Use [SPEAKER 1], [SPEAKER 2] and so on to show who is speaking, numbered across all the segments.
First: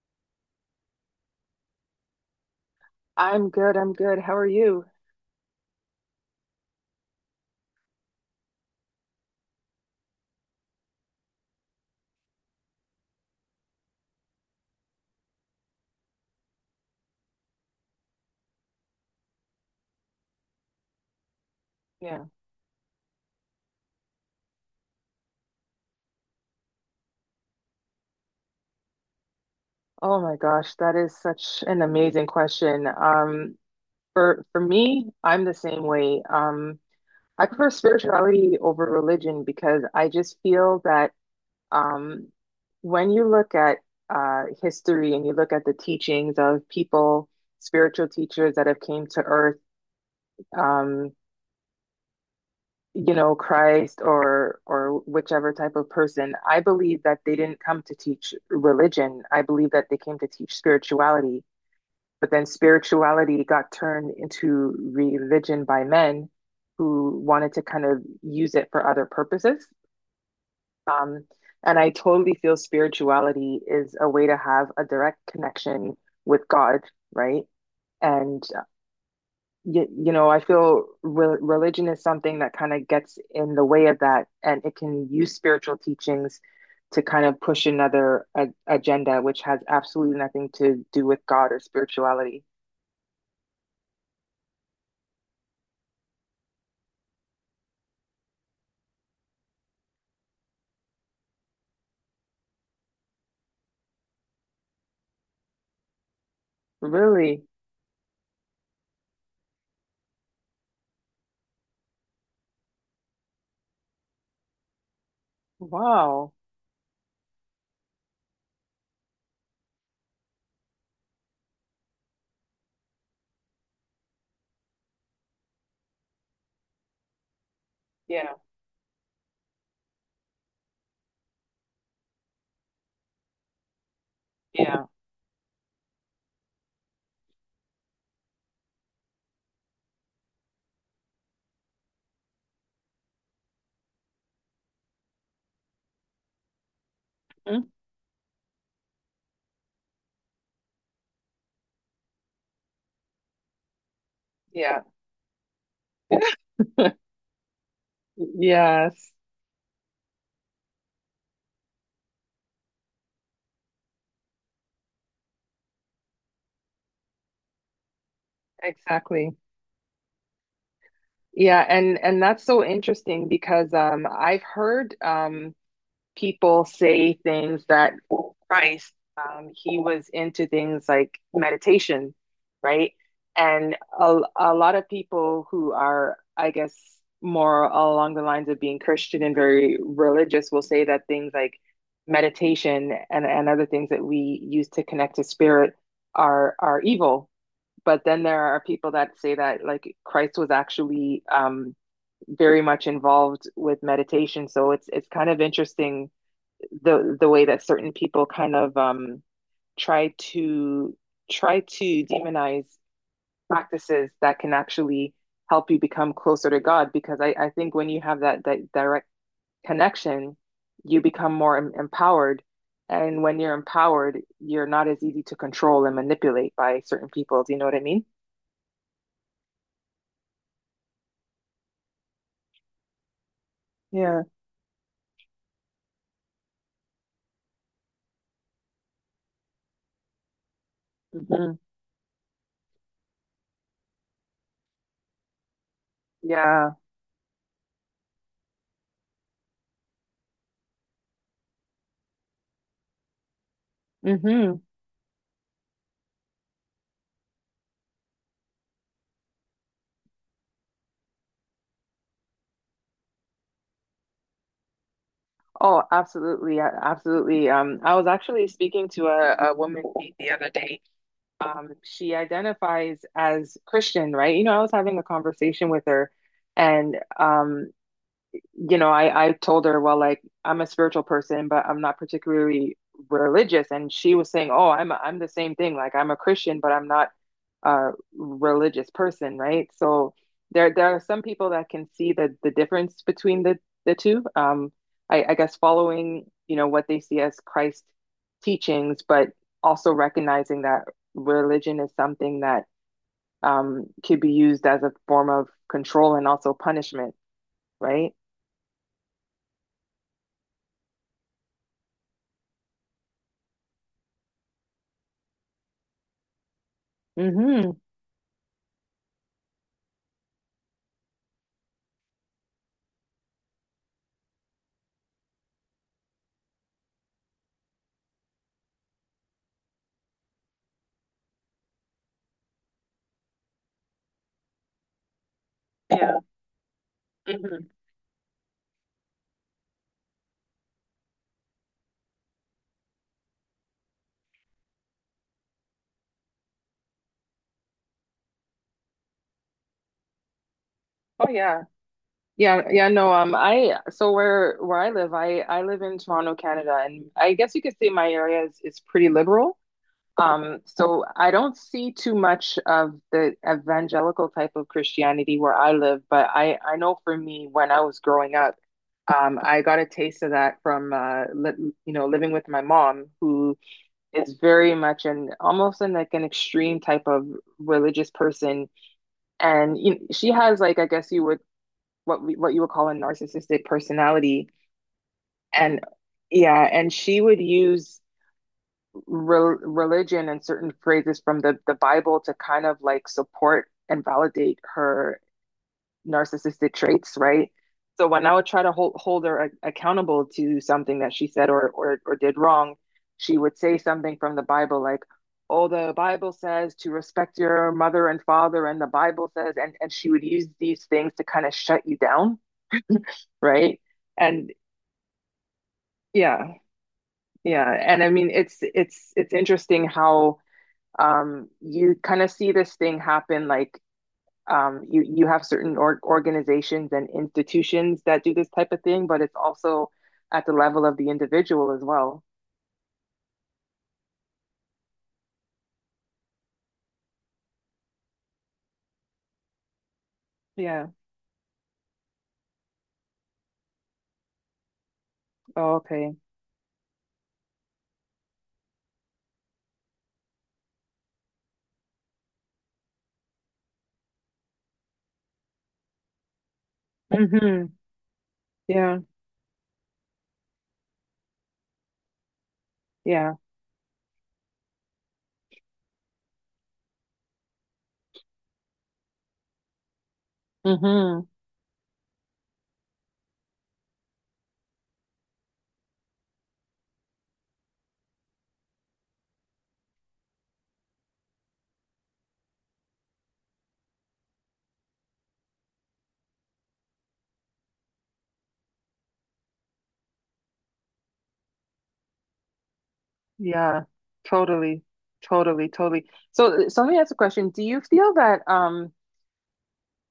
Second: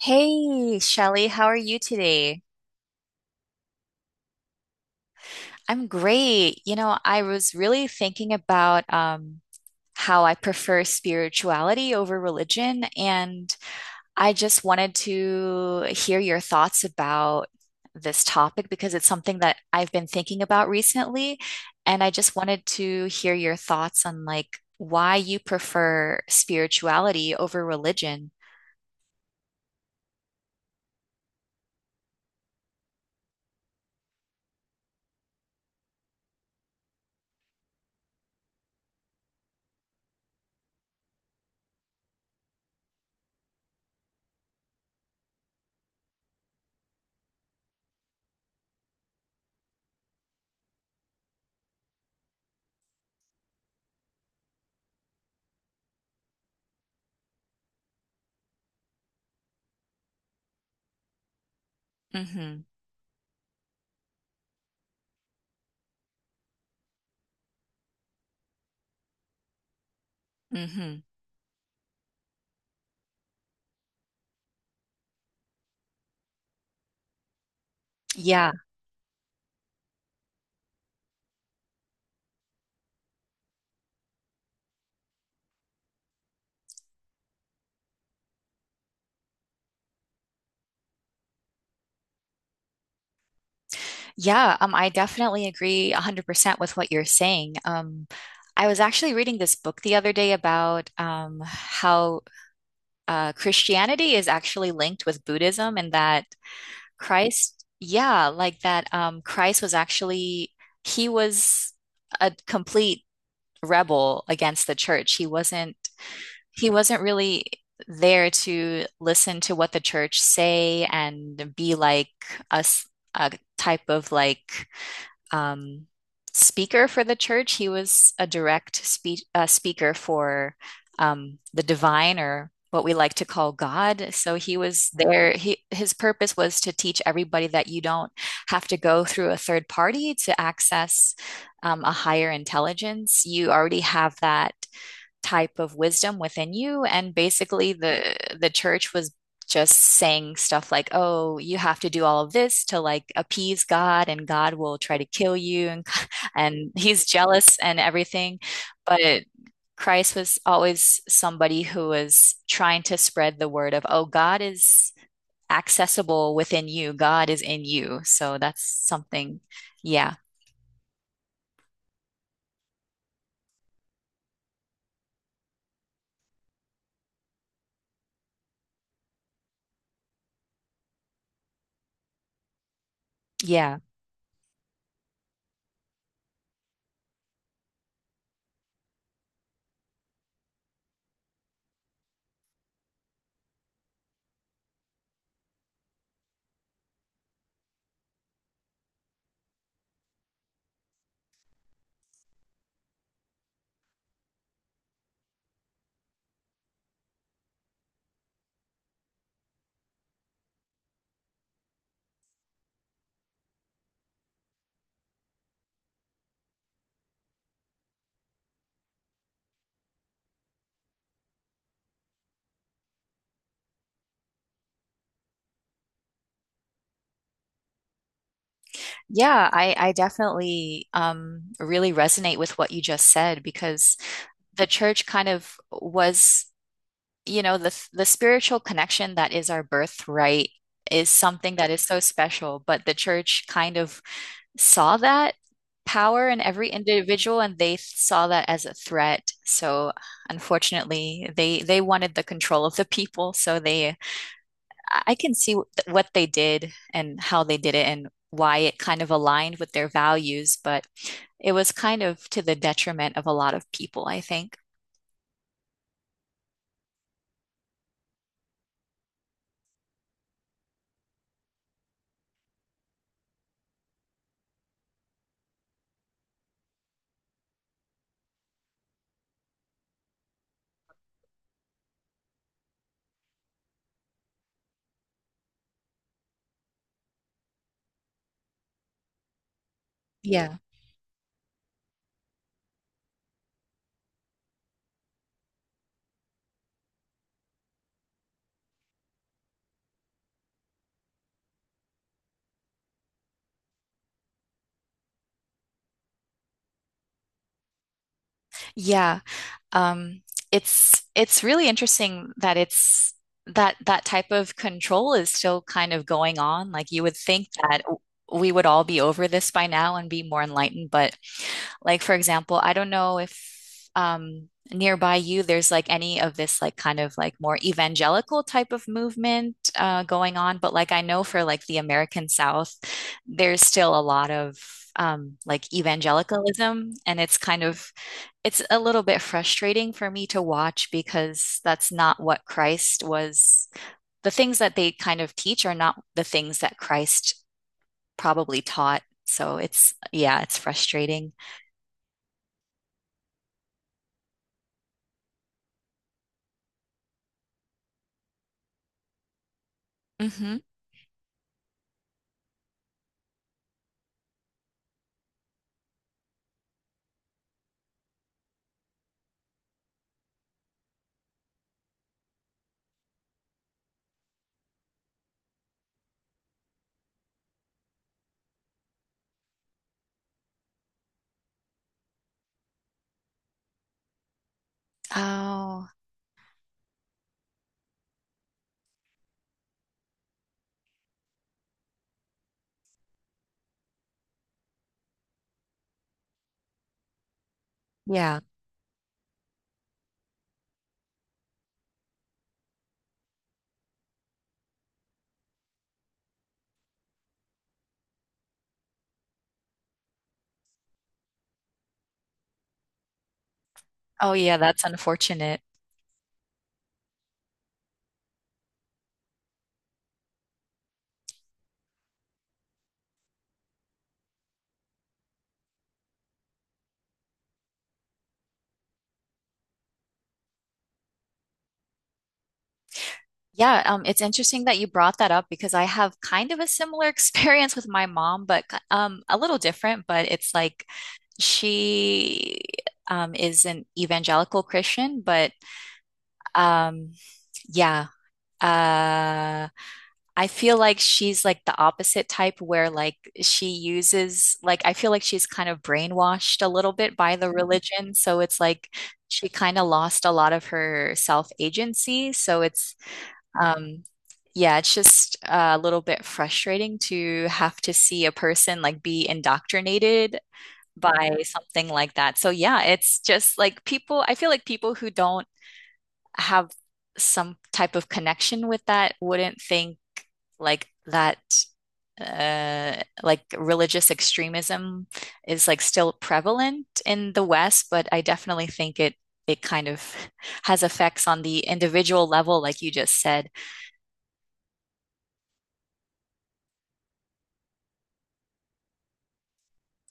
[SPEAKER 1] Hey, Shelly, how are you today?
[SPEAKER 2] I'm good. I'm good. How are you?
[SPEAKER 1] I'm great. I was really thinking about how I prefer spirituality over religion, and I just wanted to hear your thoughts about this topic because it's something that I've been thinking about recently, and I
[SPEAKER 2] Yeah.
[SPEAKER 1] just wanted to hear your thoughts on like why you prefer spirituality over religion.
[SPEAKER 2] Oh my gosh, that is such an amazing question. For me, I'm the same way. I prefer spirituality over religion because I just feel that um, when you look at history and you look at the teachings of people, spiritual teachers that have came to earth, um, Christ or whichever type of person, I believe that they didn't come to teach religion. I believe that they came to teach spirituality. But then
[SPEAKER 1] Mm-hmm.
[SPEAKER 2] spirituality got turned into religion by men who wanted to kind of use it for other purposes.
[SPEAKER 1] Mm-hmm.
[SPEAKER 2] Um, and I totally feel spirituality is a way to have a direct connection with God, right? And I feel re religion is something that kind of gets in the way of that, and it can use spiritual teachings to kind of push another a agenda, which has absolutely nothing to do with God or spirituality.
[SPEAKER 1] Yeah, I definitely agree 100% with what you're saying. I was actually reading this book the other day about how Christianity is actually linked with Buddhism and that
[SPEAKER 2] Really?
[SPEAKER 1] Christ, yeah, like that Christ was actually, he was a complete rebel against the church.
[SPEAKER 2] Wow.
[SPEAKER 1] He wasn't really there to listen to what the church say and be like us, a type of like, um, speaker for the church. He was a
[SPEAKER 2] Yeah.
[SPEAKER 1] direct speaker for the divine or what we like to call God. So he
[SPEAKER 2] Yeah.
[SPEAKER 1] was there. He, his purpose was to teach everybody that you don't have to go through a third party to access a higher intelligence. You already have that type of wisdom within you, and
[SPEAKER 2] Mm,
[SPEAKER 1] basically the church was just saying stuff like, oh, you have to do all of this to like appease God, and God will
[SPEAKER 2] Yeah.
[SPEAKER 1] try to kill you and he's jealous and everything,
[SPEAKER 2] Yes,
[SPEAKER 1] but Christ was always somebody who was trying to spread the word of, oh, God is accessible within you, God is in you, so that's
[SPEAKER 2] exactly.
[SPEAKER 1] something, yeah,
[SPEAKER 2] Yeah, and that's so interesting because I've heard people say things that Christ, he was into things like meditation, right? And
[SPEAKER 1] yeah.
[SPEAKER 2] a lot of people who are, I guess, more along the lines of being Christian and very religious will say that things like meditation and other things that we use to connect to spirit are evil. But then there are people that say that like Christ was actually very much involved with meditation. So it's kind of interesting the way that certain people kind of try to try to demonize practices that can actually help you become closer to God. Because I think when you have that direct connection, you become more empowered. And when you're empowered, you're not as easy to control and manipulate by certain people. Do you know what I mean?
[SPEAKER 1] Yeah, I definitely really resonate with what you just said because
[SPEAKER 2] Yeah.
[SPEAKER 1] the church kind of was, the spiritual connection that is our birthright is something
[SPEAKER 2] Hmm.
[SPEAKER 1] that is so special, but the church kind of saw that power in every
[SPEAKER 2] Yeah.
[SPEAKER 1] individual and they saw that as a threat. So unfortunately, they wanted the control of the people, so they,
[SPEAKER 2] Hmm.
[SPEAKER 1] I can see what they did and how they did it and why it kind of aligned with their values, but it was kind of to the detriment of a lot of people, I think.
[SPEAKER 2] Oh, absolutely. Absolutely. I was actually speaking to a woman the other day, she identifies as Christian, right? You know, I was having a conversation with her, and you know, I told her, well, like I'm a spiritual person, but I'm not particularly religious, and she was saying, oh, I'm the same thing. Like I'm a Christian, but I'm not a religious person, right? So
[SPEAKER 1] Yeah.
[SPEAKER 2] there are some people that can see the difference between the two. I guess following, you know, what they see as Christ teachings, but also recognizing that religion is something that could be used as a form of control and also punishment, right?
[SPEAKER 1] Yeah. Um, it's really interesting that it's that that type of control is still kind of going on. Like, you would think
[SPEAKER 2] Mm-hmm.
[SPEAKER 1] that we would all be over this by now and be more enlightened, but like for example, I don't know if nearby you there's like any of this like kind of like more evangelical type of movement going on, but like I know for like the American South, there's still a lot of like
[SPEAKER 2] Yeah.
[SPEAKER 1] evangelicalism and it's kind
[SPEAKER 2] Mhm.
[SPEAKER 1] of, it's a little bit frustrating for me to watch because that's not what Christ was. The things that they kind of teach are not the things that Christ probably taught. So it's, yeah, it's
[SPEAKER 2] Oh
[SPEAKER 1] frustrating.
[SPEAKER 2] yeah. Yeah, yeah, no, I so where I live, I live in Toronto, Canada, and I guess you could say my area is pretty liberal.
[SPEAKER 1] Hmm.
[SPEAKER 2] So I don't see too much of the evangelical type of Christianity where I live, but I know for me when I was growing up, I got a taste of that from li you know, living with my mom who is very much an almost an like an extreme type of religious person. She has like I guess you would what you would call a narcissistic personality and
[SPEAKER 1] Oh,
[SPEAKER 2] yeah and she would use religion and certain phrases from the Bible to kind of like support and validate her narcissistic traits, right? So when I
[SPEAKER 1] yeah.
[SPEAKER 2] would try to hold her accountable to something that she said, or did wrong, she would say something from the Bible like, oh, the Bible says to respect your mother and father and the Bible says, and she would use these things to kind of shut you down, right?
[SPEAKER 1] Oh,
[SPEAKER 2] And
[SPEAKER 1] yeah, that's unfortunate.
[SPEAKER 2] yeah, yeah. And I mean it's interesting how you kind of see this thing happen like you have certain organizations and institutions that do this type of thing, but it's also at the level of the individual as well.
[SPEAKER 1] Yeah, it's interesting that you brought that up because I have kind of a similar experience with my mom, but a little different. But it's like
[SPEAKER 2] Yeah.
[SPEAKER 1] she is an evangelical Christian, but
[SPEAKER 2] Oh, okay.
[SPEAKER 1] um, yeah. Uh, I feel like she's like the opposite type where like she uses, like I feel like she's kind of brainwashed a little bit by the
[SPEAKER 2] Mm-hmm.
[SPEAKER 1] religion, so it's like
[SPEAKER 2] Yeah.
[SPEAKER 1] she kind of lost a lot of her self-agency, so it's
[SPEAKER 2] Yeah.
[SPEAKER 1] um, yeah, it's just a little bit frustrating to have to see a person like be indoctrinated
[SPEAKER 2] Mm-hmm.
[SPEAKER 1] by something like that. So yeah, it's just like, people, I feel like people who don't have some type of connection with that wouldn't think like that, uh, like religious extremism is like still prevalent in the West, but I definitely think it kind of has effects on the individual level, like you just said.
[SPEAKER 2] Yeah. Totally. Totally, totally. So so let me ask a question. Do you feel that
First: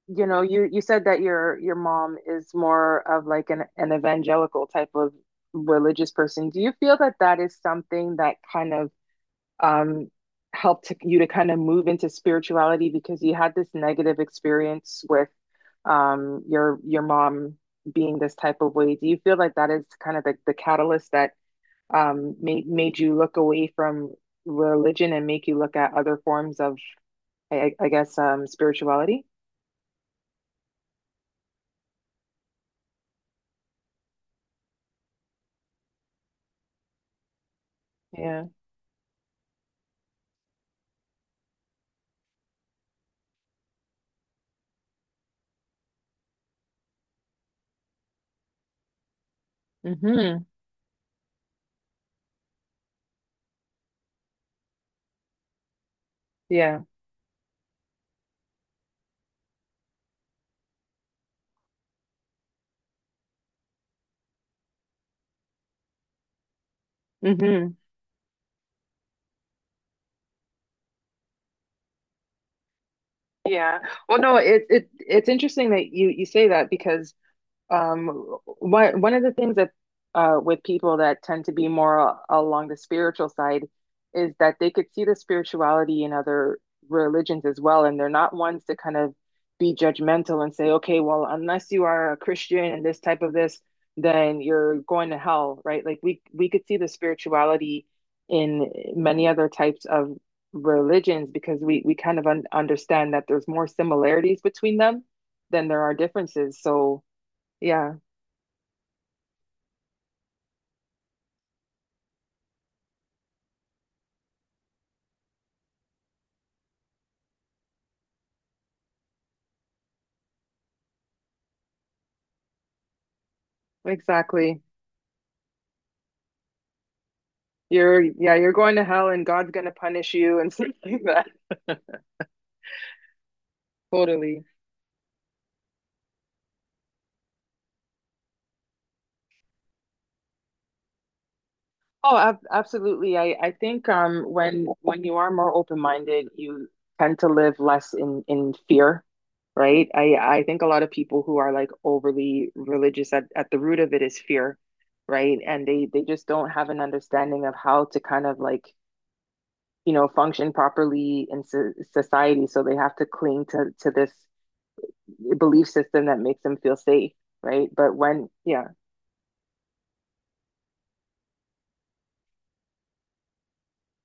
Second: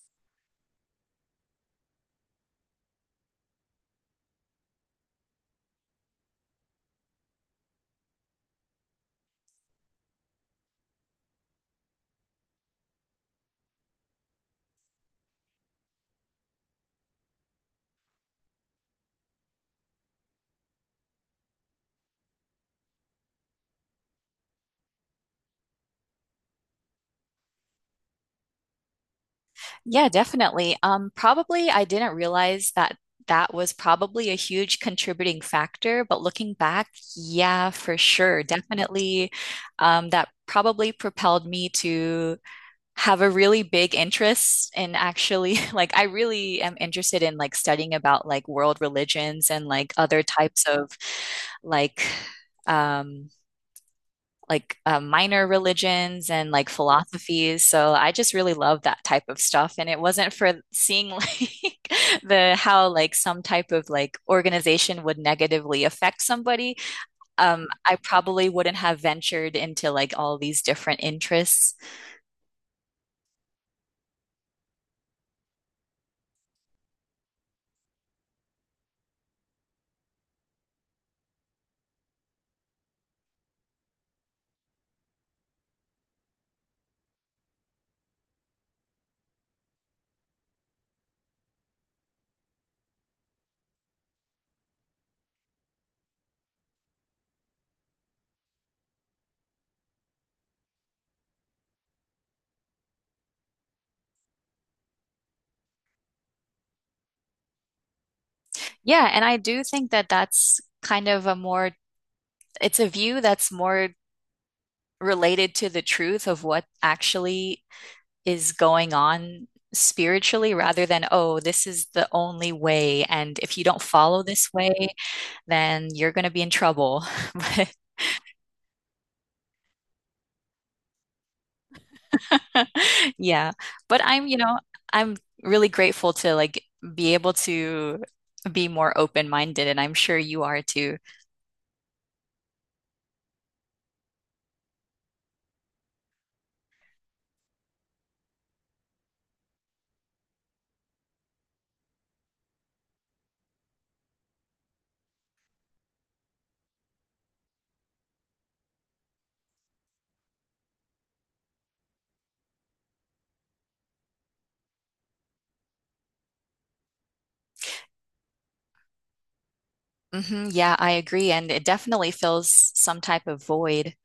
[SPEAKER 2] you know, you said that your mom is more of like an evangelical type of religious person. Do you feel that that is something that kind of um helped you to kind of move into spirituality because you had this negative experience with your mom being this type of way? Do you feel like that is kind of the catalyst that made made you look away from religion and make you look at other forms of I guess spirituality?
[SPEAKER 1] Yeah, definitely. Probably I didn't realize that that was probably a huge contributing factor, but looking back, yeah, for sure,
[SPEAKER 2] Yeah.
[SPEAKER 1] definitely, that probably propelled me to have a really big interest in actually like I really am interested in like studying about like world religions and like other
[SPEAKER 2] Hmm.
[SPEAKER 1] types of like um like minor religions and like
[SPEAKER 2] Yeah.
[SPEAKER 1] philosophies. So I just really love that type of stuff. And it wasn't for seeing like the, how like some type of like organization would negatively affect somebody.
[SPEAKER 2] Hmm.
[SPEAKER 1] I probably wouldn't have ventured into like all these different interests.
[SPEAKER 2] Yeah. Well, no, it's interesting that you say that because Um, one one of the things that with people that tend to be more along the spiritual side is that they could see the spirituality in other religions as well, and they're not ones to kind of be judgmental and say, okay, well, unless you are a Christian and this type of this, then you're going to hell, right? Like we could see the spirituality in many other types of religions because we kind of un understand that there's more similarities between them than there are differences. So yeah,
[SPEAKER 1] Yeah, and I do think that that's kind of a more, it's a view that's more related to the truth of what actually is going on spiritually, rather than, oh, this is the only way. And if you don't follow this
[SPEAKER 2] exactly.
[SPEAKER 1] way, then you're going to be in trouble.
[SPEAKER 2] You're, yeah, you're going to hell and God's going to punish you and stuff like that.
[SPEAKER 1] But yeah, but I'm,
[SPEAKER 2] Totally.
[SPEAKER 1] I'm really grateful to like be able to be more open-minded, and I'm sure you are too.
[SPEAKER 2] Oh, ab absolutely. I think when you are more open-minded, you tend to live less in fear, right? I think a lot of people who are like overly religious at the root of it is fear, right? And they just don't have an understanding of how to kind of like, you know, function properly in so society, so they have to cling to this belief system that makes them feel safe, right? But when, yeah,
[SPEAKER 1] Hmm, yeah, I agree. And it definitely fills some type of void.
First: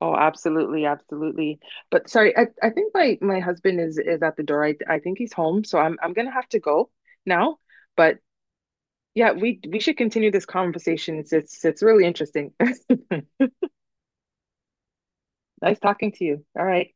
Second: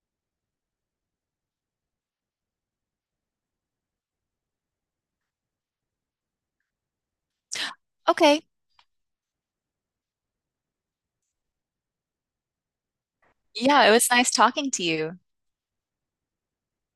[SPEAKER 2] oh, absolutely, absolutely. But sorry, I think my husband is at the door. I think he's home, so I'm gonna have to go now. But
[SPEAKER 1] Okay.
[SPEAKER 2] yeah, we should continue this conversation. It's really interesting.
[SPEAKER 1] Yeah, it was nice talking to you.
[SPEAKER 2] Nice talking to you. All right.